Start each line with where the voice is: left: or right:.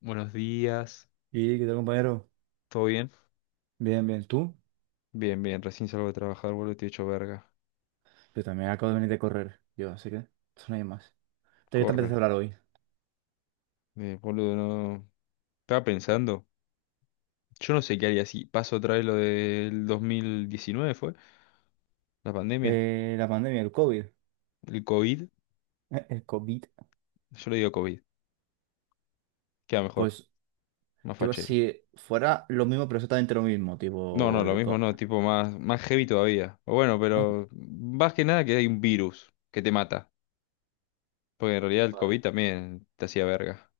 left: Buenos días,
right: ¿Y qué tal, compañero?
left: ¿todo bien?
right: Bien, bien. ¿Tú?
left: Bien, bien, recién salgo de trabajar, boludo, te he hecho verga.
right: Yo también acabo de venir de correr. Yo, así que eso no hay más. ¿De qué te voy a
left: Corre,
right: empezar a hablar hoy?
left: boludo, no. Estaba pensando, yo no sé qué haría si paso otra vez lo del 2019, ¿fue? La pandemia,
right: La pandemia, el COVID.
left: el COVID,
right: El COVID.
left: yo le digo COVID, queda mejor,
right: Pues,
left: más
right: ¿qué pasa
left: fachero.
right: si fuera lo mismo, pero exactamente lo mismo?
left: No, no,
right: Tipo,
left: lo
right: el
left: mismo
right: co-
left: no, tipo más, más heavy todavía. O bueno,
right: no-
left: pero más que nada que hay un virus que te mata, porque en realidad el COVID
right: vale.
left: también te hacía verga.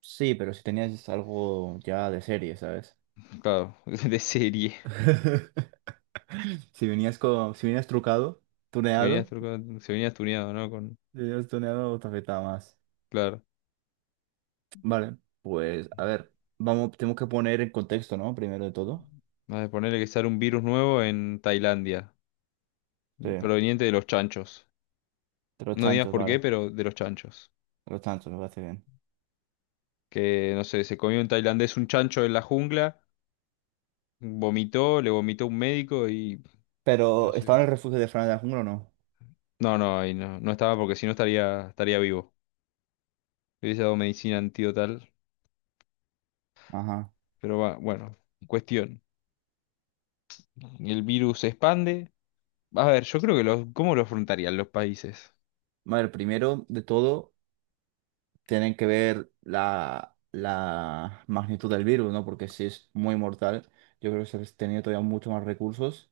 right: Sí, pero si tenías algo ya de serie, ¿sabes?
left: Claro, de serie.
right: Si venías con, si venías trucado,
left: Se venía,
right: tuneado,
left: se venía tuneado, ¿no? Con,
right: si venías tuneado, te afectaba más.
left: claro.
right: Vale, pues, a ver, vamos, tenemos que poner en contexto, ¿no? Primero de todo.
left: Vale, ponerle que sale un virus nuevo en Tailandia,
right: Sí.
left: proveniente de los chanchos.
right: De los
left: No digas
right: chanchos,
left: por qué,
right: vale.
left: pero de los chanchos.
right: De los chanchos, me parece bien.
left: Que, no sé, se comió un tailandés un chancho en la jungla, vomitó, le vomitó un médico y... Yo
right: Pero,
left: sé.
right: ¿estaba en el refugio de Fran de la Jungla o no?
left: No, no, ahí no, no estaba porque si no estaría vivo. Le hubiese dado medicina antidotal,
right: Ajá.
left: pero va, bueno, cuestión. El virus se expande. A ver, yo creo que los, ¿cómo lo afrontarían los países?
right: Vale, primero de todo, tienen que ver la magnitud del virus, ¿no? Porque si es muy mortal, yo creo que se les tenía todavía mucho más recursos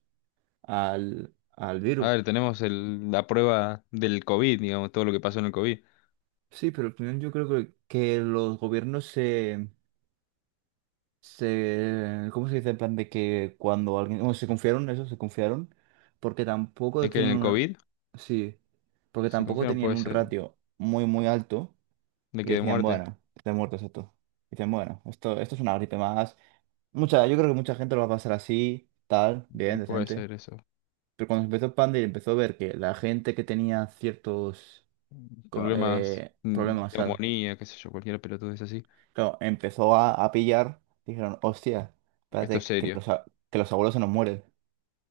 right: al
left: A
right: virus.
left: ver, tenemos la prueba del COVID, digamos, todo lo que pasó en el COVID.
right: Sí, pero al final yo creo que los gobiernos se, ¿cómo se dice? En plan de que cuando alguien, bueno, se confiaron, eso, se confiaron, porque
left: Es
right: tampoco
left: que en
right: tenían
left: el
right: un,
left: COVID
right: sí, porque
left: se confía,
right: tampoco
left: no
right: tenían
left: puede
right: un
left: ser.
right: ratio muy, muy alto
left: De
right: y
left: que de
right: decían,
left: muerte.
right: bueno, está muerto esto. Dicen, bueno, esto es una gripe más. Mucha, yo creo que mucha gente lo va a pasar así, tal, bien,
left: Puede
right: decente.
left: ser eso.
right: Pero cuando empezó el Panda y empezó a ver que la gente que tenía ciertos
left: Problemas,
right: problemas, claro.
left: neumonía, qué sé yo, cualquier pelotudez así.
right: Claro, empezó a pillar, dijeron, hostia,
left: Esto
right: espérate,
left: es
right: que
left: serio.
right: los, que los abuelos se nos mueren.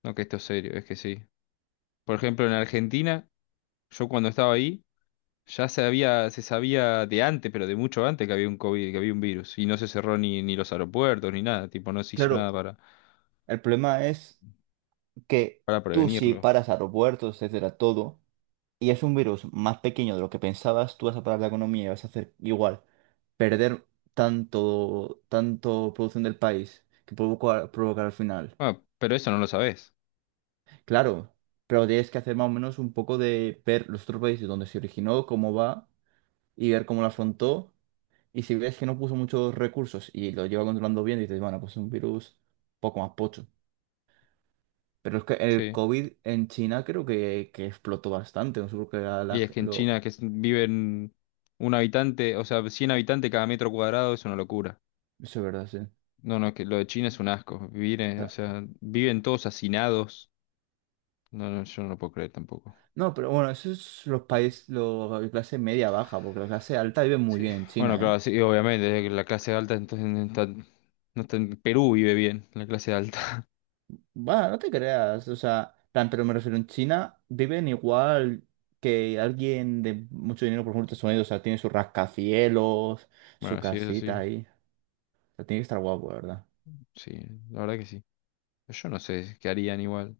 left: No que esto es serio, es que sí. Por ejemplo, en Argentina, yo cuando estaba ahí, ya se sabía de antes, pero de mucho antes que había un COVID, que había un virus. Y no se cerró ni los aeropuertos, ni nada. Tipo, no se hizo
right: Claro,
left: nada
right: el problema es que
left: para
right: tú si
left: prevenirlo.
right: paras aeropuertos, etcétera, todo, y es un virus más pequeño de lo que pensabas, tú vas a parar la economía y vas a hacer igual, perder tanto, tanto producción del país que provoca, provocar al final.
left: Ah, pero eso no lo sabés.
right: Claro, pero tienes que hacer más o menos un poco de ver los otros países donde se originó, cómo va y ver cómo lo afrontó. Y si ves que no puso muchos recursos y lo lleva controlando bien, dices, bueno, pues es un virus poco más pocho. Pero es que el
left: Sí.
right: COVID en China creo que explotó bastante. No sé por qué
left: Y es que en China
right: lo...
left: viven un habitante, o sea, 100 habitantes cada metro cuadrado es una locura.
right: Eso es verdad, sí.
left: No, no, que lo de China es un asco. Vivir, o
right: Ta-
left: sea, viven todos hacinados. No, no, yo no lo puedo creer tampoco.
right: No, pero bueno, eso es los países, los la clase media baja, porque la clase alta vive muy
left: Sí.
right: bien en
left: Bueno,
right: China,
left: claro,
right: ¿eh?
left: sí, obviamente, que la clase alta entonces no está, no está en Perú. Vive bien, la clase alta.
right: Bueno, no te creas, o sea, plan, pero me refiero, en China viven igual que alguien de mucho dinero, por ejemplo, Estados Unidos, o sea, tiene sus rascacielos, su
left: Bueno, sí, eso sí,
right: casita ahí. O sea, tiene que estar guapo, la ¿verdad?
left: sí, la verdad que sí. Yo no sé qué harían igual,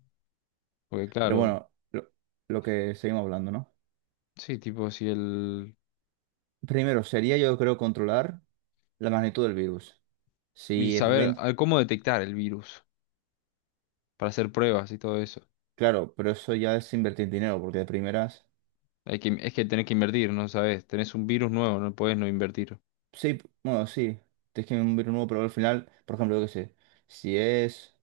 left: porque
right: Pero
left: claro,
right: bueno, lo que seguimos hablando, ¿no?
left: sí, tipo si el...
right: Primero, sería yo creo controlar la magnitud del virus.
left: Y
right: Si
left: saber
right: rent...
left: cómo detectar el virus, para hacer pruebas y todo eso.
right: Claro, pero eso ya es invertir dinero, porque de primeras...
left: Hay que, es que tenés que invertir, ¿no sabes? Tenés un virus nuevo, no podés no invertir.
right: Sí, bueno, sí, tienes que un virus nuevo, pero al final, por ejemplo, yo qué sé, si es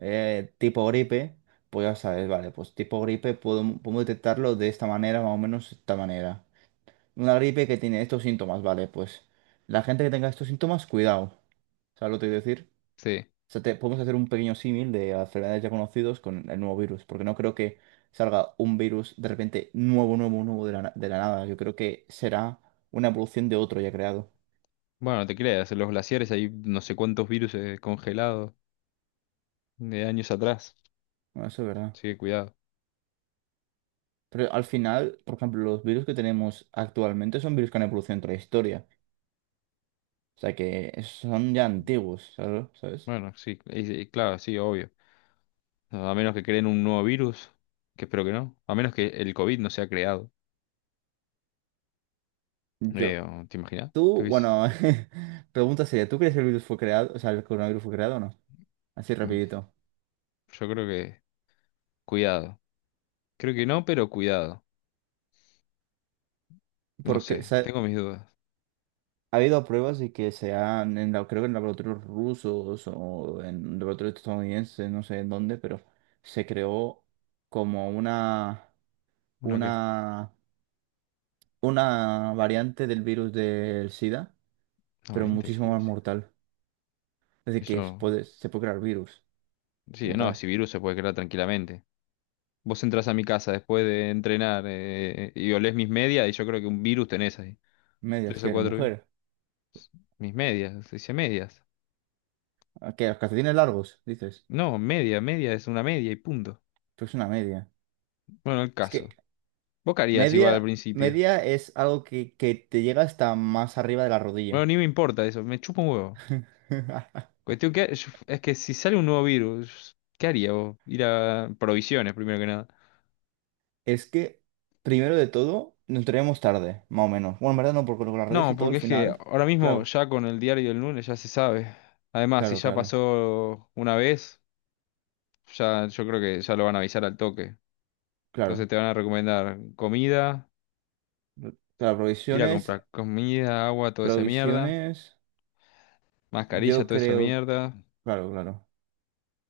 right: tipo gripe, pues ya sabes, vale, pues tipo gripe puedo, puedo detectarlo de esta manera, más o menos de esta manera. Una gripe que tiene estos síntomas, vale, pues la gente que tenga estos síntomas, cuidado. ¿Sabes lo que te quiero decir?
left: Sí.
right: O sea, te- podemos hacer un pequeño símil de a enfermedades ya conocidos con el nuevo virus, porque no creo que salga un virus de repente nuevo, nuevo, nuevo de la, de la nada. Yo creo que será una evolución de otro ya creado.
left: Bueno, no te creas, en los glaciares hay no sé cuántos virus congelados de años atrás.
right: Bueno, eso es verdad.
left: Así que cuidado.
right: Pero al final, por ejemplo, los virus que tenemos actualmente son virus que han evolucionado entre la historia. O sea que son ya antiguos, ¿sabes? ¿Sabes?
left: Bueno, sí, y claro, sí, obvio. No, a menos que creen un nuevo virus, que espero que no. A menos que el COVID no sea creado.
right: Yo,
left: ¿Te imaginas? ¿Qué
right: tú,
left: hubiese...
right: bueno, pregunta sería, ¿tú crees que el virus fue creado? O sea, ¿el coronavirus fue creado o no? Así
left: Mm,
right: rapidito.
left: yo creo que... Cuidado. Creo que no, pero cuidado. No
right: Porque,
left: sé, tengo mis dudas.
right: ha habido pruebas de que se han, creo que en laboratorios rusos o en laboratorios estadounidenses, no sé en dónde, pero se creó como una,
left: ¿Una qué?
right: una, una variante del virus del SIDA,
left: No,
right: pero
left: valiente el
right: muchísimo más
left: virus, sí.
right: mortal. Es decir,
left: Eso...
right: se puede crear virus
left: Sí,
right: como
left: no,
right: tal.
left: si virus se puede crear tranquilamente. Vos entras a mi casa después de entrenar y olés mis medias y yo creo que un virus tenés ahí.
right: Medias,
left: Tres
right: que
left: o
right: eres
left: cuatro, ¿eh?
right: mujer.
left: Mis medias, se dice medias.
right: ¿A ¿Qué? ¿Los calcetines largos? Dices.
left: No, media, media es una media y punto.
right: Pues una media.
left: Bueno, el
right: Es que
left: caso. Vos qué harías igual al principio.
right: media es algo que te llega hasta más arriba de la
left: Bueno,
right: rodilla.
left: ni me importa eso, me chupa un huevo. Cuestión que es que si sale un nuevo virus, ¿qué haría vos? Ir a provisiones primero que nada.
right: Es que, primero de todo, nos entraríamos tarde, más o menos. Bueno, en verdad no, porque con las redes
left: No,
right: y todo
left: porque
right: al
left: es que
right: final.
left: ahora mismo
right: Claro,
left: ya con el diario del lunes ya se sabe. Además, si
right: claro,
left: ya
right: claro,
left: pasó una vez, ya yo creo que ya lo van a avisar al toque. Entonces
right: claro.
left: te van a recomendar comida,
right: Claro,
left: ir a
right: provisiones,
left: comprar comida, agua, toda esa mierda.
right: provisiones,
left: Mascarilla,
right: yo
left: toda esa
right: creo.
left: mierda.
right: Claro, claro.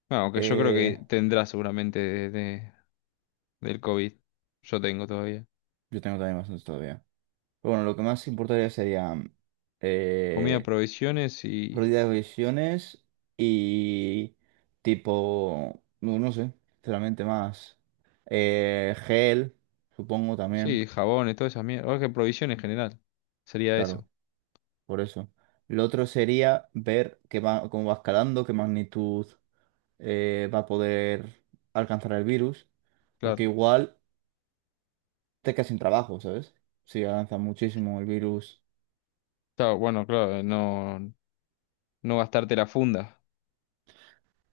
left: Bueno, aunque yo creo que
right: Eh,
left: tendrá seguramente del COVID. Yo tengo todavía.
right: yo tengo también bastantes todavía. Pero bueno, lo que más importaría sería
left: Comida,
right: eh,
left: provisiones y...
right: pérdida de provisiones y tipo, no, no sé, sinceramente más. Gel, supongo también,
left: Sí, jabones, toda esa mierda. O que provisiones en general. Sería eso,
right: claro. Por eso. Lo otro sería ver qué va, cómo va escalando, qué magnitud va a poder alcanzar el virus, porque
left: claro.
right: igual te quedas sin trabajo, ¿sabes? Si avanza muchísimo el virus.
left: Claro, bueno, claro, no, no gastarte la funda.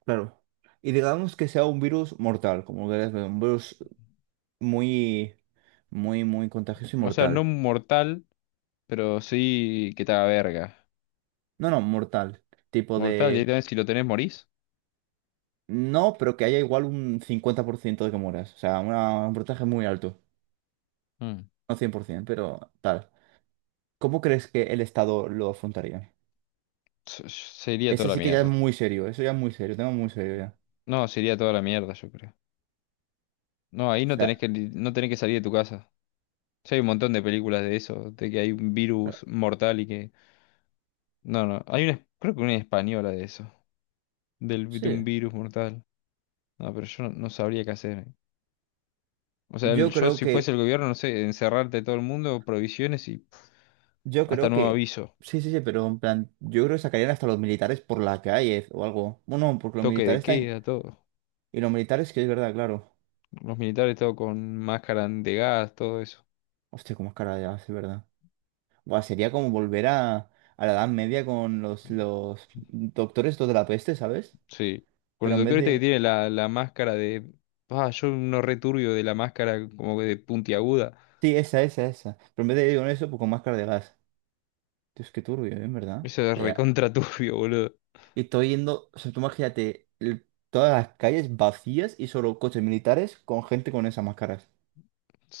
right: Claro. Y digamos que sea un virus mortal, como querés ver, un virus muy, muy, muy contagioso y
left: O sea, no
right: mortal.
left: mortal, pero sí que te haga verga.
right: No, no, mortal. Tipo
left: Mortal,
right: de...
left: directamente si lo tenés morís.
right: No, pero que haya igual un 50% de que mueras. O sea, una- un porcentaje muy alto.
left: Mm.
right: No 100% pero tal. ¿Cómo crees que el Estado lo afrontaría?
left: Sería toda
right: Ese
left: la
right: sí que ya es
left: mierda.
right: muy serio, eso ya es muy serio, tema muy serio ya.
left: No, sería toda la mierda, yo creo. No, ahí
right: O
left: no
right: sea,
left: tenés que, no tenés que salir de tu casa. Sí, hay un montón de películas de eso, de que hay un
right: claro,
left: virus mortal y que... No, no, hay una, creo que una española de eso, de un
right: sí.
left: virus mortal. No, pero yo no, no sabría qué hacer. O sea,
right: Yo
left: yo
right: creo
left: si fuese
right: que,
left: el gobierno, no sé, encerrarte todo el mundo, provisiones y
right: yo
left: hasta
right: creo
left: nuevo
right: que,
left: aviso,
right: sí, sí, sí, pero en plan, yo creo que sacarían hasta los militares por la calle o algo. Bueno, porque los
left: toque de
right: militares están,
left: queda, todo.
right: y los militares que es verdad, claro.
left: Los militares todo con máscara de gas, todo eso.
right: Hostia, cómo es cara ya, es verdad. Buah, sería como volver a la Edad Media con los doctores estos de la peste, ¿sabes?
left: Sí. Con
right: Pero
left: el
right: en vez
left: doctor este que
right: de,
left: tiene la máscara de... Ah, yo no returbio de la máscara como que de puntiaguda.
right: sí, esa, esa, esa. Pero en vez de ir con eso, pues con máscara de gas. Tío, es que turbio, ¿eh? ¿En verdad?
left: Eso
right: O
left: es
right: sea, ya-
left: recontra turbio, boludo.
right: Y estoy yendo, o sea, tú imagínate el- todas las calles vacías y solo coches militares con gente con esas máscaras.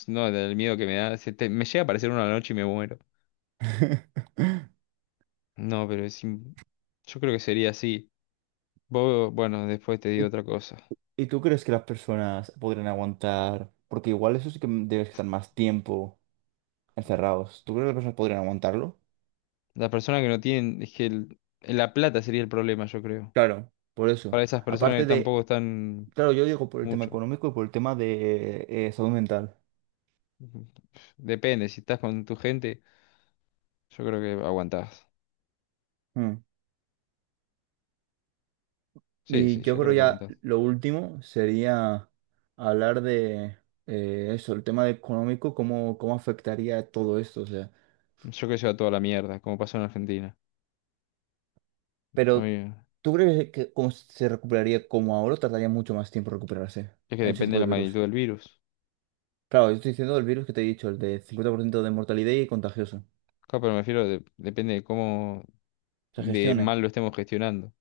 left: No, del miedo que me da me llega a aparecer una noche y me muero. No, pero yo creo que sería así. Vos, bueno, después te digo
right: ¿Y,
left: otra cosa.
right: y tú crees que las personas podrían aguantar? Porque igual eso sí que debes estar más tiempo encerrados. ¿Tú crees que las personas podrían aguantarlo?
left: Las personas que no tienen, es que la plata sería el problema, yo creo.
right: Claro, por eso.
left: Para esas personas
right: Aparte
left: que
right: de,
left: tampoco están
right: claro, yo digo por el tema
left: mucho.
right: económico y por el tema de salud mental.
left: Depende, si estás con tu gente, yo creo que aguantás.
right: Mm.
left: Sí,
right: Y
left: sí,
right: yo
left: yo
right: creo
left: creo que
right: ya
left: aguantás.
right: lo último sería hablar de eso, el tema económico, cómo, cómo afectaría todo esto. O sea,
left: Yo creo que se va toda la mierda, como pasó en Argentina. A
right: pero
left: mí,
right: ¿tú crees que cómo se recuperaría como ahora o tardaría mucho más tiempo recuperarse
left: es que
right: en ese
left: depende
right: tipo
left: de
right: de
left: la magnitud
right: virus?
left: del virus.
right: Claro, yo estoy diciendo el virus que te he dicho, el de 50% de mortalidad y contagioso.
left: Claro, pero me refiero, depende de cómo
right: Se
left: de
right: gestione,
left: mal lo estemos gestionando.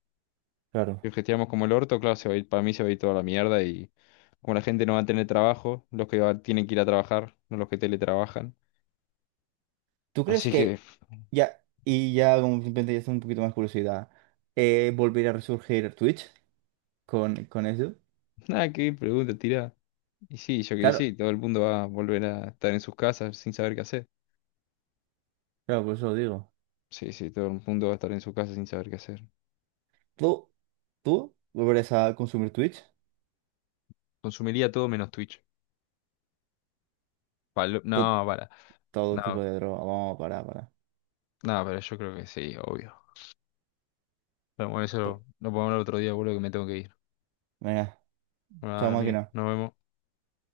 right: claro.
left: Que gestionamos como el orto, claro, se va a ir, para mí se va a ir toda la mierda y como la gente no va a tener trabajo, los tienen que ir a trabajar, no los que teletrabajan.
right: ¿Tú crees
left: Así que,
right: que
left: pf,
right: como simplemente ya es un poquito más curiosidad, volverá a resurgir Twitch con eso?
left: nada, qué pregunta, tira. Y sí, yo que y
right: Claro,
left: sí, todo el mundo va a volver a estar en sus casas sin saber qué hacer.
right: claro, por eso lo digo.
left: Sí, sí, todo el mundo va a estar en su casa sin saber qué hacer.
right: ¿Tú? ¿Tú? ¿Volverás a consumir Twitch?
left: Consumiría todo menos Twitch.
right: To-
left: No, para.
right: todo tipo
left: No,
right: de droga. Vamos, para, para.
left: no, pero yo creo que sí, obvio. Pero bueno, eso lo podemos hablar otro día, boludo, que me tengo que ir.
right: Venga,
left: Bueno,
right: chao
left: nada, amigo,
right: máquina.
left: nos vemos.